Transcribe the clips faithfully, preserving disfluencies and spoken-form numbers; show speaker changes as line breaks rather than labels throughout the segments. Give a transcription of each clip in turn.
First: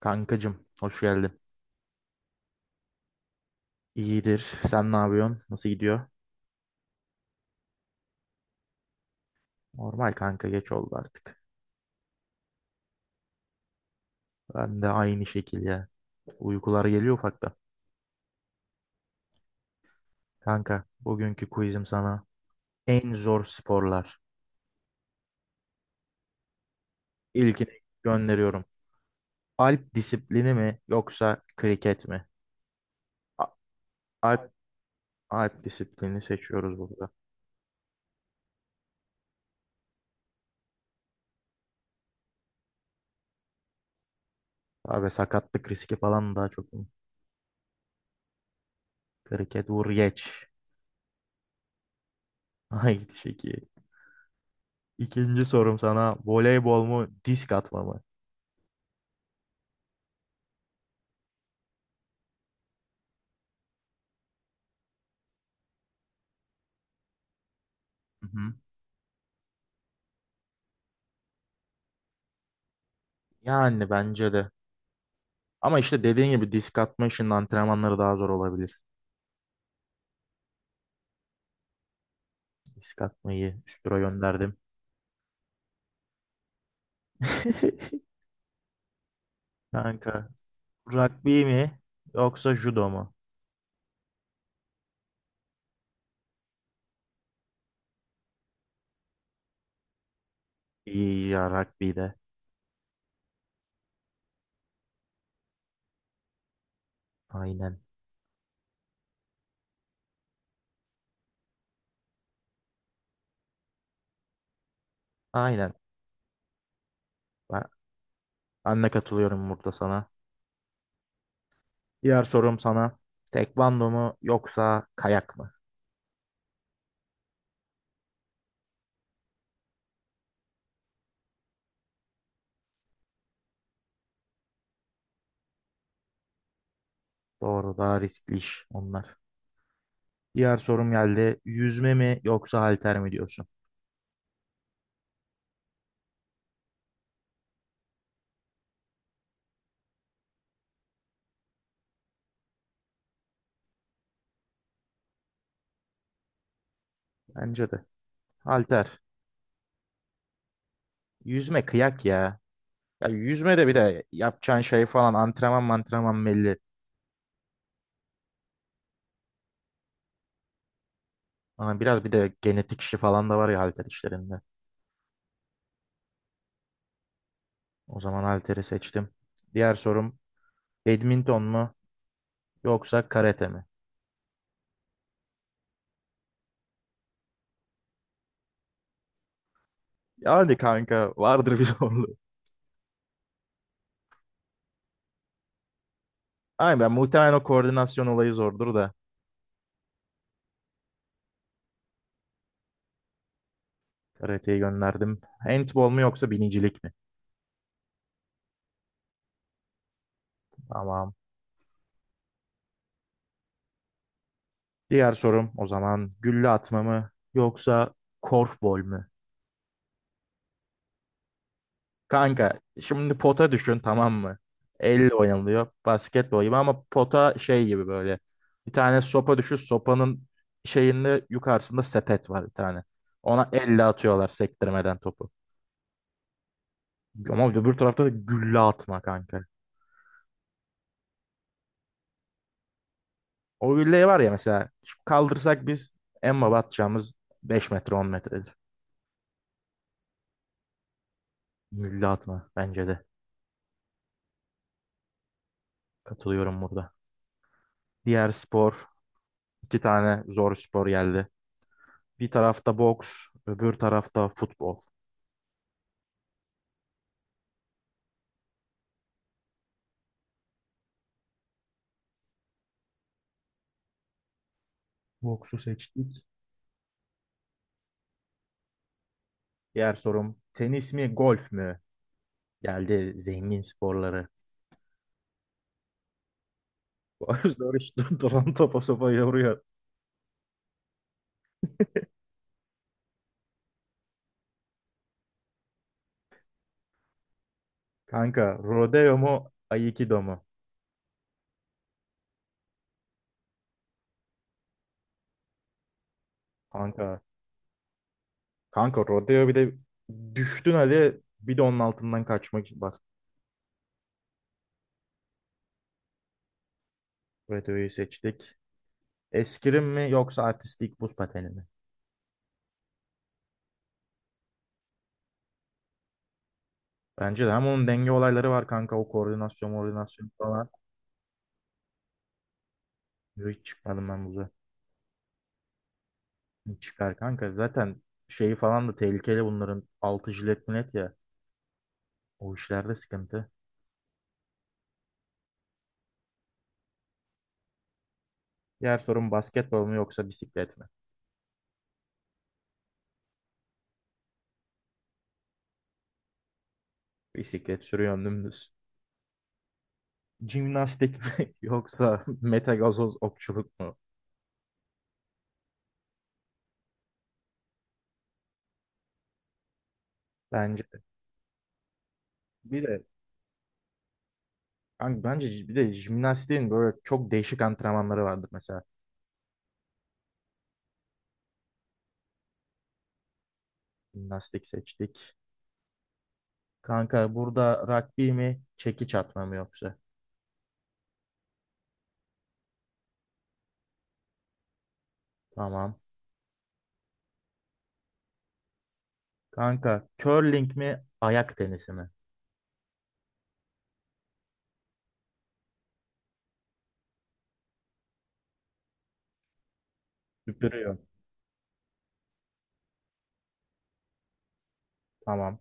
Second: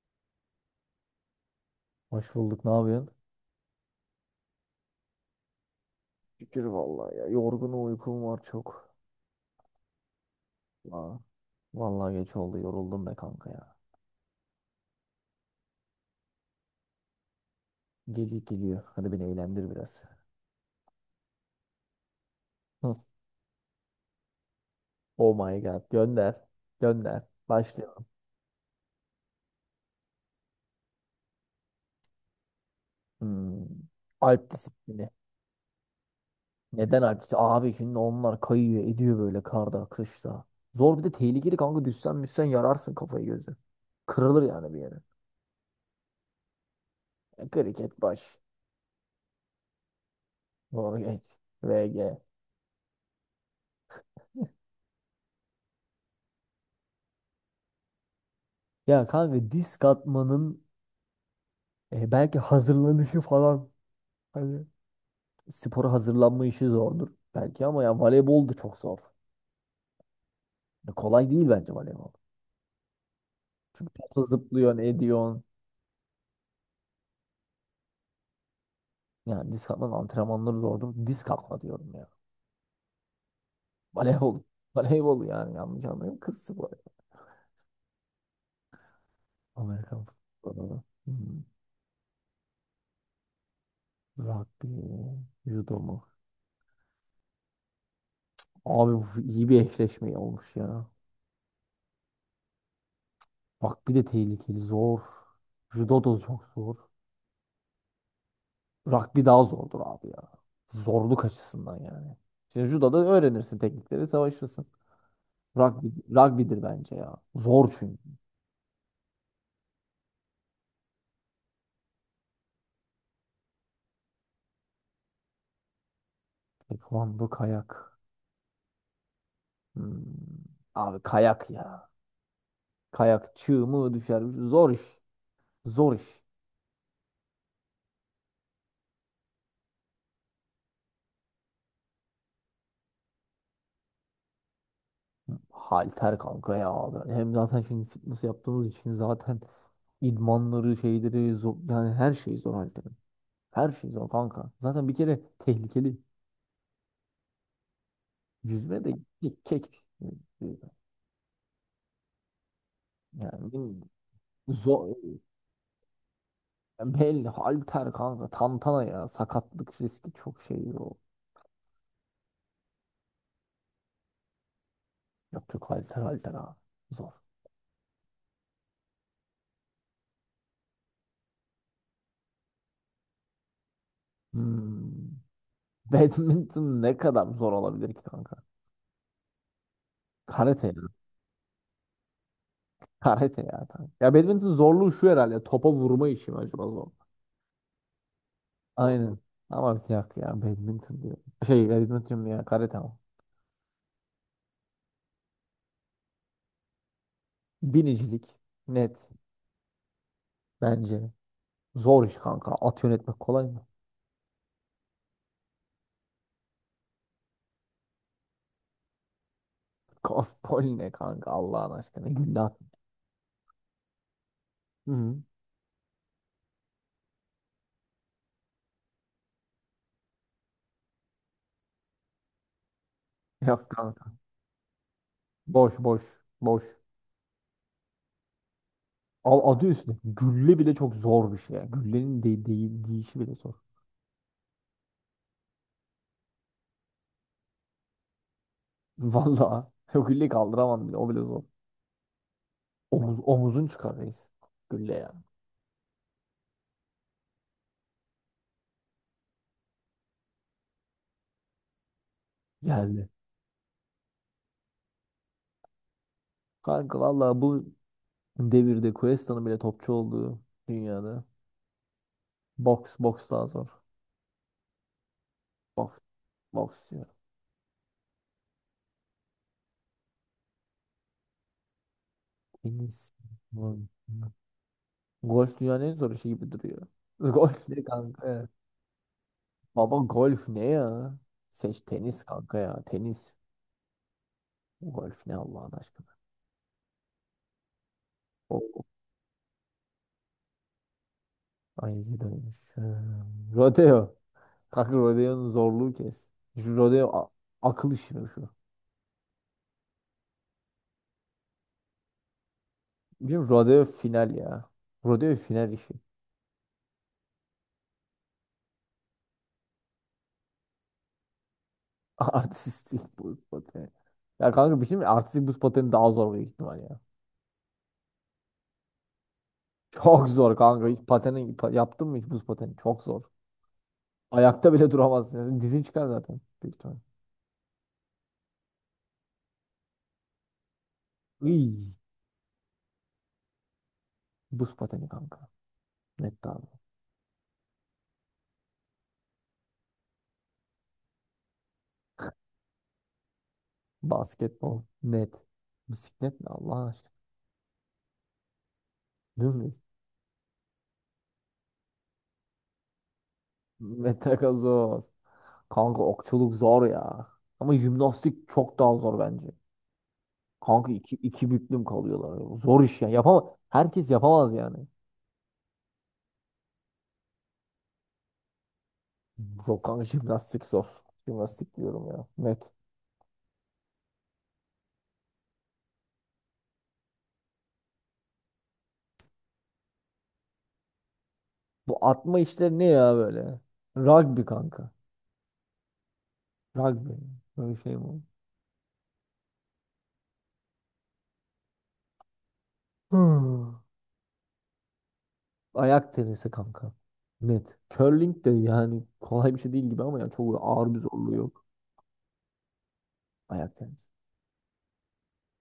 Kankacım, hoş geldin.
Hoş bulduk. Ne yapıyorsun?
İyidir. Sen ne yapıyorsun? Nasıl gidiyor?
Şükür vallahi ya. Yorgunum uykum var çok.
Normal kanka geç oldu
Aa,
artık.
vallahi geç oldu. Yoruldum be kanka ya.
Ben de aynı şekilde. Uykular geliyor ufakta.
Geliyor geliyor. Hadi beni eğlendir biraz.
Kanka, bugünkü quizim sana
Hı.
en zor sporlar.
Oh my god. Gönder. Gönder.
İlkini
Başlayalım.
gönderiyorum. Alp disiplini mi yoksa kriket mi? A-
Hmm. Alp
Alp,
disiplini.
Alp disiplini seçiyoruz
Neden
burada.
Alp disiplini? Abi şimdi onlar kayıyor ediyor böyle karda kışta. Zor bir de tehlikeli kanka. Düşsen müssen yararsın kafayı gözü. Kırılır yani bir yere.
Abi sakatlık riski falan daha çok.
E, Kriket baş.
Kriket vur geç.
Doğru geç. V G.
Aynı şekilde. İkinci sorum sana voleybol mu disk atma mı?
Ya kanka disk atmanın E, belki hazırlanışı falan, hani spora hazırlanma işi zordur belki ama ya
Hı
voleybol
hı.
da çok zor. Ya kolay değil bence voleybol.
Yani
Çünkü topla
bence de
zıplıyorsun, ediyorsun.
ama işte dediğin gibi disk atma işinin antrenmanları daha zor olabilir.
Yani disk atmanın antrenmanları zordur. Disk atma diyorum ya.
Disk atmayı üstüra
Voleybol.
gönderdim.
Voleybol yani yanlış anlayın. Kız sporu. Amerikan
Kanka,
futbolu.
rugby
Hmm.
mi yoksa judo mu?
Rugby mi? Judo mu? Abi bu iyi bir eşleşme olmuş ya.
İyi ya rugby de.
Rugby de tehlikeli. Zor. Judo da çok zor.
Aynen.
Rugby daha zordur abi ya. Zorluk açısından yani. Şimdi judoda öğrenirsin teknikleri, savaşırsın.
Aynen.
Rugby, rugby'dir bence ya.
Ben,
Zor çünkü.
ben de katılıyorum burada sana. Diğer sorum sana. Tekvando mu yoksa kayak mı?
Taekwondo, kayak. Hmm. Abi kayak ya. Kayak çığ mı düşer. Zor iş. Zor iş.
Doğru daha riskli iş onlar. Diğer sorum geldi. Yüzme mi yoksa halter mi diyorsun?
Halter kanka ya abi. Hem zaten şimdi fitness yaptığımız için zaten idmanları, şeyleri zor. Yani her şey zor halterin. Her şey zor kanka. Zaten bir kere tehlikeli.
Bence de.
Yüzme de
Halter.
kek.
Yüzme kıyak ya. Ya
Yani
yüzmede bir
bilmiyorum.
de yapacağın şey
Zor.
falan antrenman antrenman belli.
Belli. Halter kanka. Tantana ya. Sakatlık riski çok şey o.
Ama biraz bir de genetik işi falan da var ya halter işlerinde.
Yok yok halter halter abi. Zor.
O zaman halteri seçtim. Diğer sorum badminton mu yoksa karate mi?
Hmm. Badminton ne kadar zor olabilir ki kanka?
Yani
Karate ya.
kanka vardır bir zorluğu.
Karate ya kanka. Ya badminton zorluğu şu herhalde. Topa vurma işi mi acaba
Aynen
zor?
ben muhtemelen o koordinasyon olayı zordur da
Aynen. Ama bir dakika ya badminton diyor. Şey badminton diyorum ya karate ama.
karateyi gönderdim. Handball mu yoksa binicilik mi?
Binicilik net bence.
Tamam.
Zor iş kanka. At yönetmek kolay mı?
Diğer sorum o zaman gülle atma mı yoksa korfbol mu?
Golf bol ne kanka Allah'ın aşkına. Gülle at.
Kanka şimdi pota düşün tamam mı? Elle
Hı.
oynanılıyor basketbol gibi ama pota şey gibi böyle. Bir tane sopa düşün sopanın şeyinde yukarısında sepet var bir tane. Ona
Yok
elle
kanka.
atıyorlar sektirmeden topu.
Boş boş boş.
Ama öbür tarafta da gülle atma kanka.
Al adı üstünde. Gülle bile çok zor bir şey ya. Güllenin de değil deyişi bile zor.
O gülleyi var ya mesela şu kaldırsak biz en baba atacağımız beş metre on metredir.
Vallahi o gülleyi kaldıramam bile. O bile zor.
Gülle atma bence de.
Omuz, omuzun çıkar reis. Gülle ya.
Katılıyorum burada. Diğer spor iki tane zor spor geldi. Bir tarafta
Geldi.
boks öbür tarafta futbol.
Kanka vallahi bu devirde Cuesta'nın bile topçu olduğu dünyada. Boks boks daha zor.
Boksu
Boks
seçtik.
boks ya.
Diğer sorum tenis mi golf mü?
En iyisi.
Geldi zengin sporları.
Golf dünyanın en zor işi gibi duruyor.
Bu
Golf
soru
ne
işte
kanka?
duran topa sopa yoruyor.
Baba golf ne ya? Seç tenis kanka ya. Tenis. Golf ne Allah'ın aşkına.
Kanka
Oh, oh.
rodeo mu aikido mu?
Ay iyi dönmüş. Ee, Rodeo. Kanka rodeonun zorluğu kes. Şu rodeo
Kanka.
a- akıl işi mi şu?
Kanka rodeo bir de düştün hadi bir de onun altından kaçmak. Bak
Biliyorum rodeo final ya. Rodeo final işi.
rodeoyu seçtik. Eskrim mi yoksa artistik buz pateni mi?
Artistik buz pateni. Ya kanka bir şey mi? Artistik buz pateni daha zor büyük ihtimal ya.
Bence de hem onun denge olayları var kanka o koordinasyon
Çok
koordinasyon
zor
falan.
kanka. Hiç pateni pa- yaptın mı hiç buz pateni? Çok zor.
Hiç çıkmadım ben buza.
Ayakta bile duramazsın. Yani dizin çıkar zaten. Büyük ihtimal.
Çıkar kanka zaten şeyi falan da tehlikeli bunların altı jilet millet ya.
Iy,
O işlerde sıkıntı.
buz pateni kanka. Net abi.
Diğer sorum basketbol mu yoksa bisiklet mi?
Basketbol. Net. Bisiklet ne Allah aşkına?
Bisiklet sürüyorsun dümdüz.
Değil mi?
Jimnastik mi yoksa metagazoz okçuluk mu?
Metakazoz. Kanka okçuluk zor ya. Ama jimnastik çok daha zor bence.
Bence
Kanka
de.
iki, iki büklüm kalıyorlar.
Bir
Zor iş
de
ya. Yapamaz. Herkes yapamaz yani.
kanka bence bir de jimnastiğin böyle çok değişik antrenmanları vardır mesela.
Yok kanka jimnastik zor. Jimnastik diyorum ya. Net.
Jimnastik seçtik. Kanka burada rugby mi, çekiç atma mı yoksa?
Bu atma işleri ne ya böyle? Rugby kanka.
Tamam.
Rugby. Böyle şey mi olur?
Kanka curling mi, ayak tenisi mi?
Hmm. Ayak tenisi kanka. Net. Curling de yani kolay bir şey değil gibi ama yani çok ağır bir
Süpürüyorum.
zorluğu yok. Ayak tenisi.
Tamam.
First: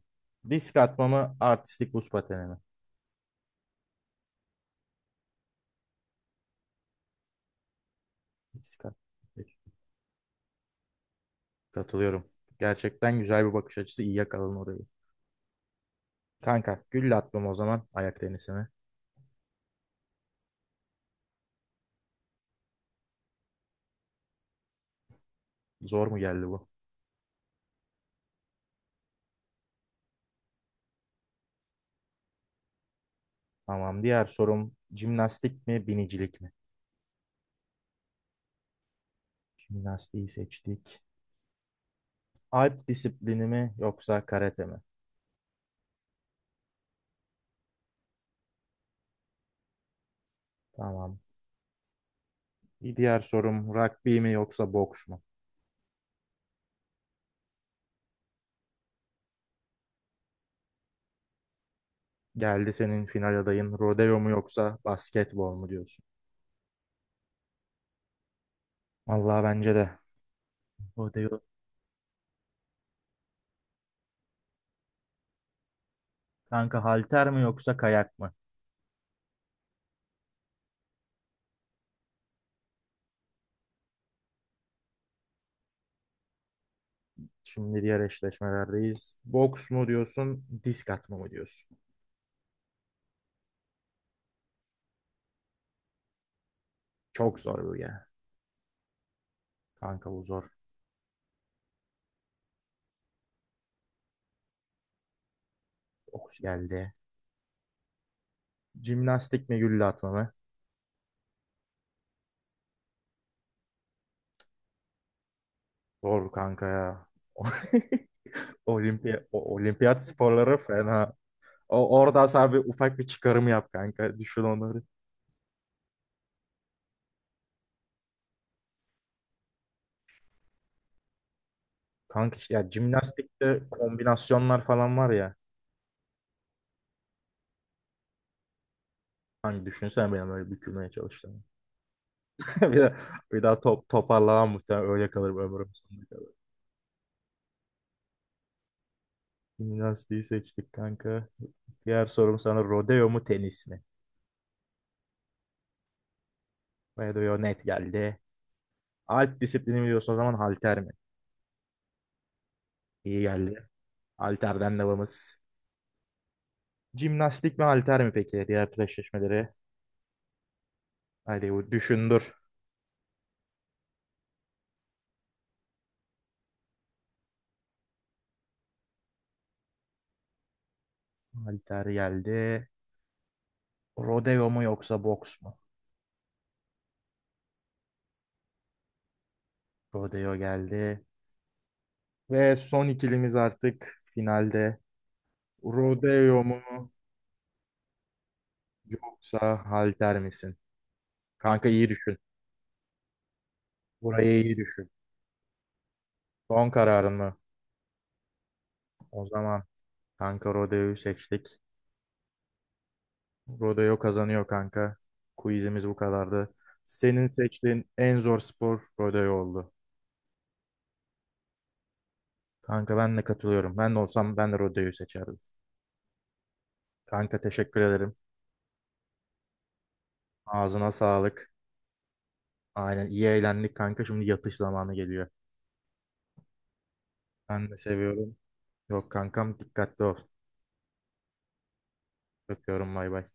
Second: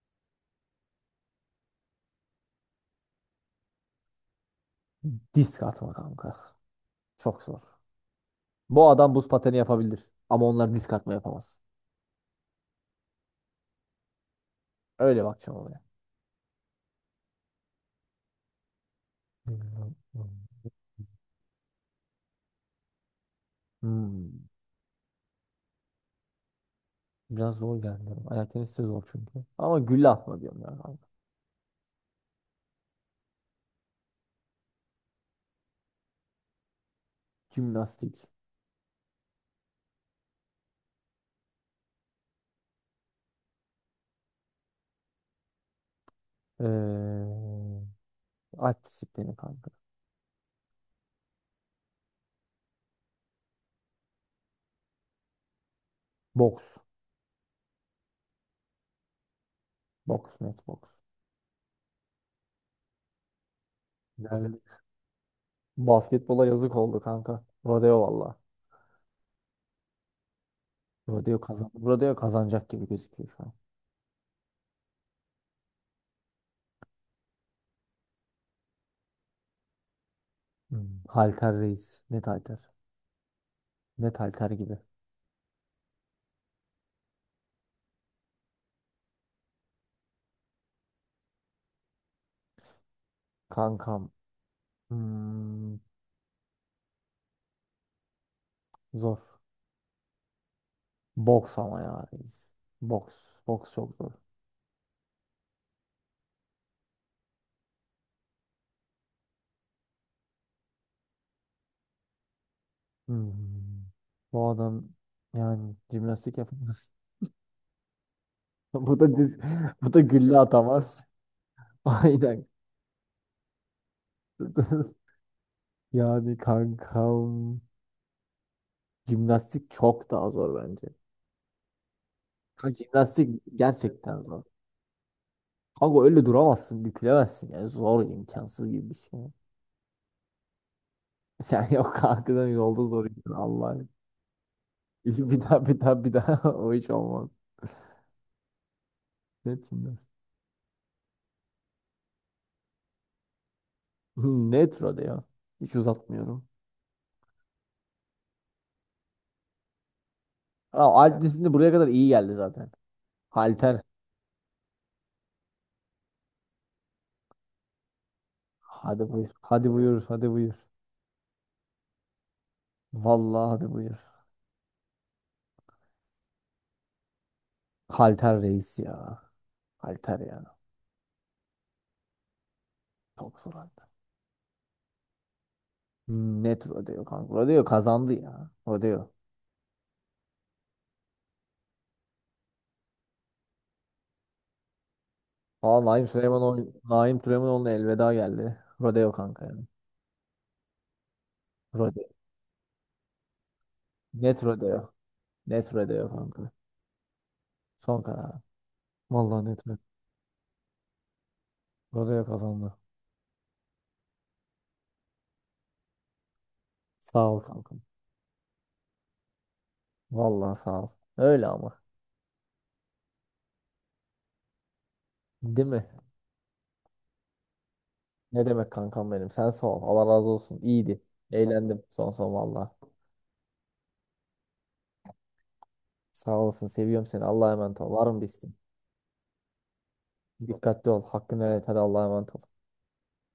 Disk atma mı, artistik buz pateni mi?
Disk atma kanka. Çok zor.
Disk
Bu
atma.
adam buz pateni yapabilir. Ama onlar disk atma yapamaz.
Katılıyorum. Gerçekten güzel bir bakış açısı. İyi yakaladın orayı.
Öyle bakacağım olaya.
Kanka gülle atmam o zaman ayak tenisine.
Hmm.
Zor mu geldi bu?
Biraz zor geldi. Ayak tenisi de zor çünkü. Ama gülle atma diyorum ya kanka.
Tamam. Diğer sorum jimnastik mi binicilik mi?
Jimnastik.
Jimnastiği seçtik. Alp disiplini mi yoksa karate mi?
Ee, alp disiplini kanka.
Tamam. Bir diğer sorum rugby mi yoksa boks mu?
Boks. Boks, net boks.
Geldi senin final adayın rodeo mu
Yani
yoksa basketbol mu diyorsun?
basketbola yazık oldu kanka. Rodeo valla.
Vallahi bence de.
Rodeo
Rodeo.
kazan. Rodeo kazanacak gibi gözüküyor şu an.
Kanka halter mi yoksa kayak mı?
Hmm. Halter reis. Net halter. Net halter gibi.
Şimdi diğer eşleşmelerdeyiz. Boks mu diyorsun, disk atma mı diyorsun?
Kankam. Hmm,
Çok zor bu ya.
zor.
Kanka bu zor.
Boks ama ya reis. Boks. Boks çok zor.
Okus geldi. Jimnastik mi gülle atma mı?
Hmm. Bu adam yani
Zor
jimnastik
kanka
yapamaz.
ya.
Bu da
Olimpiya,
diz,
o-
bu da
olimpiyat
gülle
sporları
atamaz.
fena. O, orada
Aynen.
sana ufak bir çıkarım yap kanka. Düşün onları.
Yani kankam jimnastik çok daha zor bence.
Kanka işte ya
Kanka jimnastik
jimnastikte
gerçekten zor.
kombinasyonlar falan var ya.
Kanka öyle duramazsın, bükülemezsin. Yani zor, imkansız gibi bir şey.
Hani düşünsene benim öyle bükülmeye çalıştığımı.
Sen yok kankadan
Bir
yolda
de,
zor.
Bir daha
Allah.
top, toparlamam muhtemelen öyle kalır
Bir daha
ömrüm
bir daha
sonuna
bir
kadar.
daha o hiç olmaz. Ne jimnastik?
Jimnastiği seçtik kanka. Diğer sorum sana rodeo mu tenis mi?
Netro ya, hiç uzatmıyorum.
Rodeo net geldi. Alp disiplini biliyorsun o zaman halter
Aa,
mi?
alt disiplini buraya kadar iyi geldi zaten.
İyi geldi.
Halter.
Halterden devamız. Jimnastik mi halter mi peki? Diğer
Hadi buyur.
eşleşmeleri.
Hadi buyur. Hadi buyur.
Hadi bu düşündür.
Vallahi hadi buyur. Halter reis ya. Halter ya.
Halter geldi.
Çok zor halter.
Rodeo mu yoksa boks mu?
Net Rodeo kanka. Rodeo kazandı ya. Rodeo.
Rodeo geldi. Ve son ikilimiz artık finalde.
Aa, Naim
Rodeo mu
Süleymanoğlu, Naim Süleymanoğlu'na elveda geldi. Rodeo kanka
yoksa
yani.
halter misin? Kanka iyi
Rodeo.
düşün.
Net
Burayı iyi
Rodeo.
düşün.
Net Rodeo kanka.
Son kararın mı?
Son karar.
O
Vallahi net
zaman
Rodeo.
kanka rodeoyu seçtik.
Rodeo kazandı.
Rodeo kazanıyor kanka. Quizimiz bu kadardı. Senin
Sağ ol kanka.
seçtiğin en zor spor rodeo oldu.
Vallahi sağ ol. Öyle ama.
Kanka ben de katılıyorum. Ben de olsam ben de rodeoyu seçerdim.
Değil mi?
Kanka teşekkür ederim.
Ne demek kankam benim? Sen sağ ol. Allah razı olsun.
Ağzına
İyiydi.
sağlık.
Eğlendim son son valla.
Aynen iyi eğlendik kanka. Şimdi yatış zamanı geliyor.
Sağ olasın. Seviyorum seni. Allah'a
Ben de
emanet ol. Var mı bir
seviyorum.
isteğin?
Yok kankam dikkatli ol.
Dikkatli ol. Hakkını helal et. Hadi Allah'a emanet ol.
Öpüyorum bay bay.